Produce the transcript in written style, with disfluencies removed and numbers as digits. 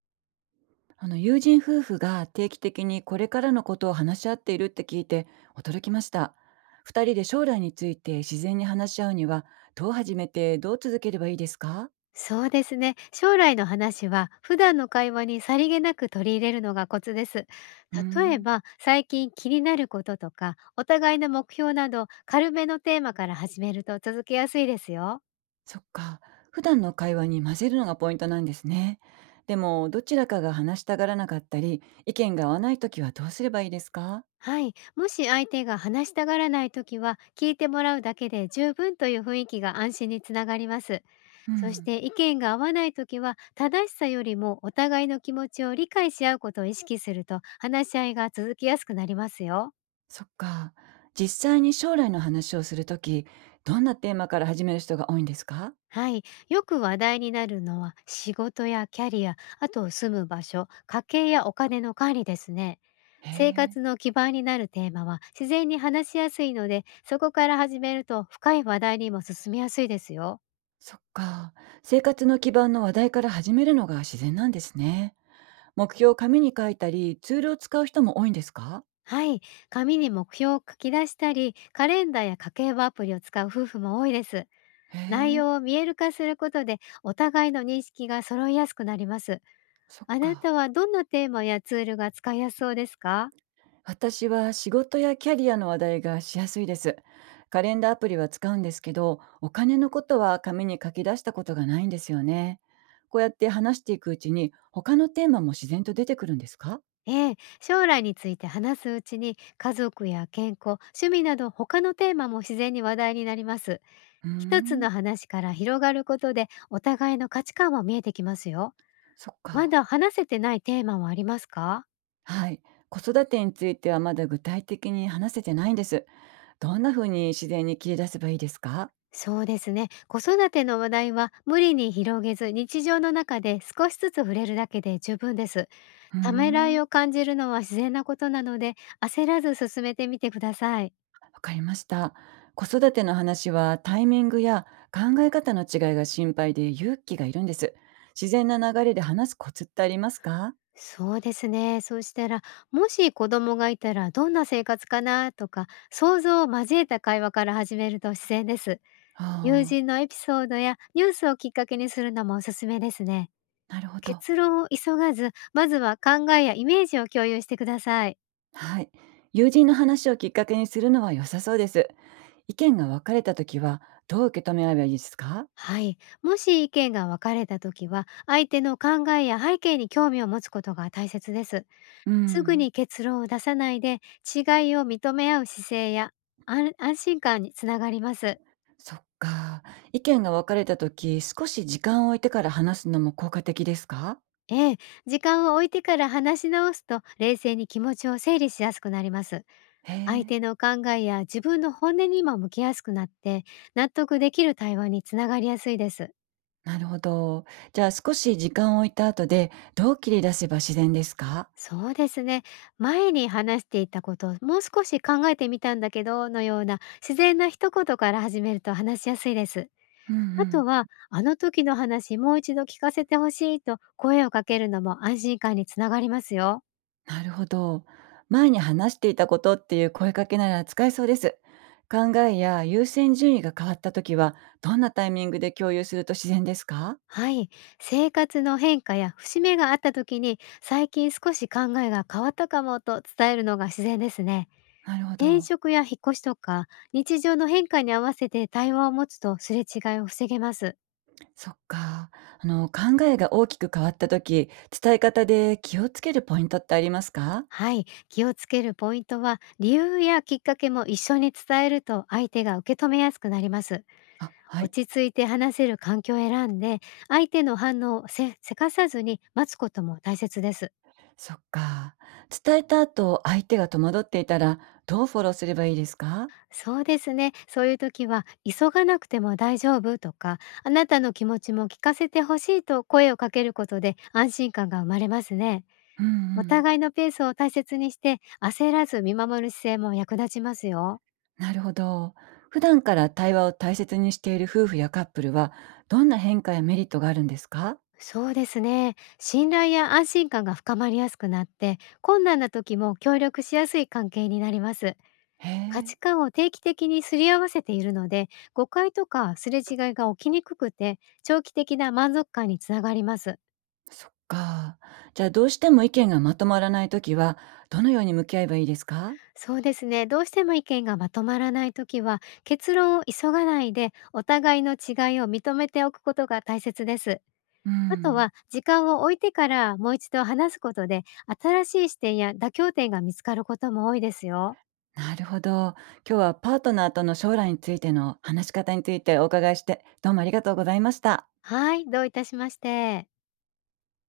あの、友人夫婦が定期的にこれからのことを話し合っているって聞いて驚きました。二人で将来について自然に話し合うには、どう始めて、どう続ければいいですか？そうですね。将来の話は普段の会話にさりげなく取り入れるのがコツです。うー例えん、ば最近気になることとかお互いの目標など、軽めのテーマから始めると続けやすいですよ。そっか。普段の会話に混ぜるのがポイントなんですね。でも、どちらかが話したがらなかったり意見が合わないときはどうすればいいですか？はい。もし相手が話したがらないときは、聞いてもらうだけで十分という雰囲気が安心につながります。うそしん、て意見が合わないときは、正しさよりもお互いの気持ちを理解し合うことを意識すると、話し合いが続きやすくなりますよ。そっか。実際に将来の話をするとき、どんなテーマから始める人が多いんですか？はい。よく話題になるのは仕事やキャリア、あと住む場所、家計やお金の管理ですね。へ生え。活の基盤になるテーマは自然に話しやすいので、そこから始めると深い話題にも進みやすいですよ。そっか。生活の基盤の話題から始めるのが自然なんですね。目標を紙に書いたり、ツールを使う人も多いんですか？はい。紙に目標を書き出したり、カレンダーや家計簿アプリを使う夫婦も多いです。へ内え、容を見える化することで、お互いの認識が揃いやすくなります。そっあなか。たはどんなテーマやツールが使いやすそうですか？私は仕事やキャリアの話題がしやすいです。カレンダーアプリは使うんですけど、お金のことは紙に書き出したことがないんですよね。こうやって話していくうちに、他のテーマも自然と出てくるんですか？ええ、将来について話すうちに、家族や健康、趣味など他のテーマも自然に話題になります。うー一つん、の話から広がることで、お互いの価値観は見えてきますよ。そっまか。だ話せてないテーマはありますか？はい。子育てについてはまだ具体的に話せてないんです。どんな風に自然に切り出せばいいですか？そうですね。子育ての話題は無理に広げず、日常の中で少しずつ触れるだけで十分です。うーためらいん、を感じるのは自然なことなので、焦らず進めてみてください。わかりました。子育ての話はタイミングや考え方の違いが心配で勇気がいるんです。自然な流れで話すコツってありますか？そうですね。そうしたら、もし子供がいたらどんな生活かな、とか、想像を交えた会話から始めると自然です。友ああ、人のエピソードやニュースをきっかけにするのもおすすめですね。なるほど。結論を急がず、まずは考えやイメージを共有してください。はい。友人の話をきっかけにするのは良さそうです。意見が分かれた時はどう受け止めればいいですか？はい。もし意見が分かれた時は、相手の考えや背景に興味を持つことが大切です。うすぐん。に結論を出さないで、違いを認め合う姿勢や安心感につながります。そっか。意見が分かれた時、少し時間を置いてから話すのも効果的ですか？ええ、時間を置いてから話し直すと、冷静に気持ちを整理しやすくなります。へ相え、手の考えや自分の本音にも向きやすくなって、納得できる対話につながりやすいです。なるほど。じゃあ、少し時間を置いた後で、どう切り出せば自然ですか？そうですね。「前に話していたことをもう少し考えてみたんだけど」のような自然な一言から始めると話しやすいです。うんうあとん。は「あの時の話、もう一度聞かせてほしい」と声をかけるのも安心感につながりますよ。なるほど。前に話していたことっていう声かけなら使えそうです。考えや優先順位が変わった時は、どんなタイミングで共有すると自然ですか？はい。生活の変化や節目があった時に、「最近少し考えが変わったかも」と伝えるのが自然ですね。なるほ転ど。職や引っ越しとか、日常の変化に合わせて対話を持つと、すれ違いを防げます。そっか。考えが大きく変わった時、伝え方で気をつけるポイントってありますか？はい。気をつけるポイントは、理由やきっかけも一緒に伝えると相手が受け止めやすくなります。あ、はい。落ち着いて話せる環境を選んで、相手の反応をせせかさずに待つことも大切です。そっか。伝えた後、相手が戸惑っていたら、どうフォローすればいいですか？そうですね。そういう時は、「急がなくても大丈夫」とか、「あなたの気持ちも聞かせてほしい」と声をかけることで、安心感が生まれますね。うんうおん。互いのペースを大切にして、焦らず見守る姿勢も役立ちますよ。なるほど。普段から対話を大切にしている夫婦やカップルは、どんな変化やメリットがあるんですか？そうですね。信頼や安心感が深まりやすくなって、困難な時も協力しやすい関係になります。へ価え、値観を定期的にすり合わせているので、誤解とかすれ違いが起きにくくて、長期的な満足感につながります。そっか。じゃあ、どうしても意見がまとまらないときは、どのように向き合えばいいですか？そうですね。どうしても意見がまとまらないときは、結論を急がないで、お互いの違いを認めておくことが大切です。うあとん。は、時間を置いてからもう一度話すことで、新しい視点や妥協点が見つかることも多いですよ。なるほど。今日はパートナーとの将来についての話し方についてお伺いして、どうもありがとうございました。はい、どういたしまして。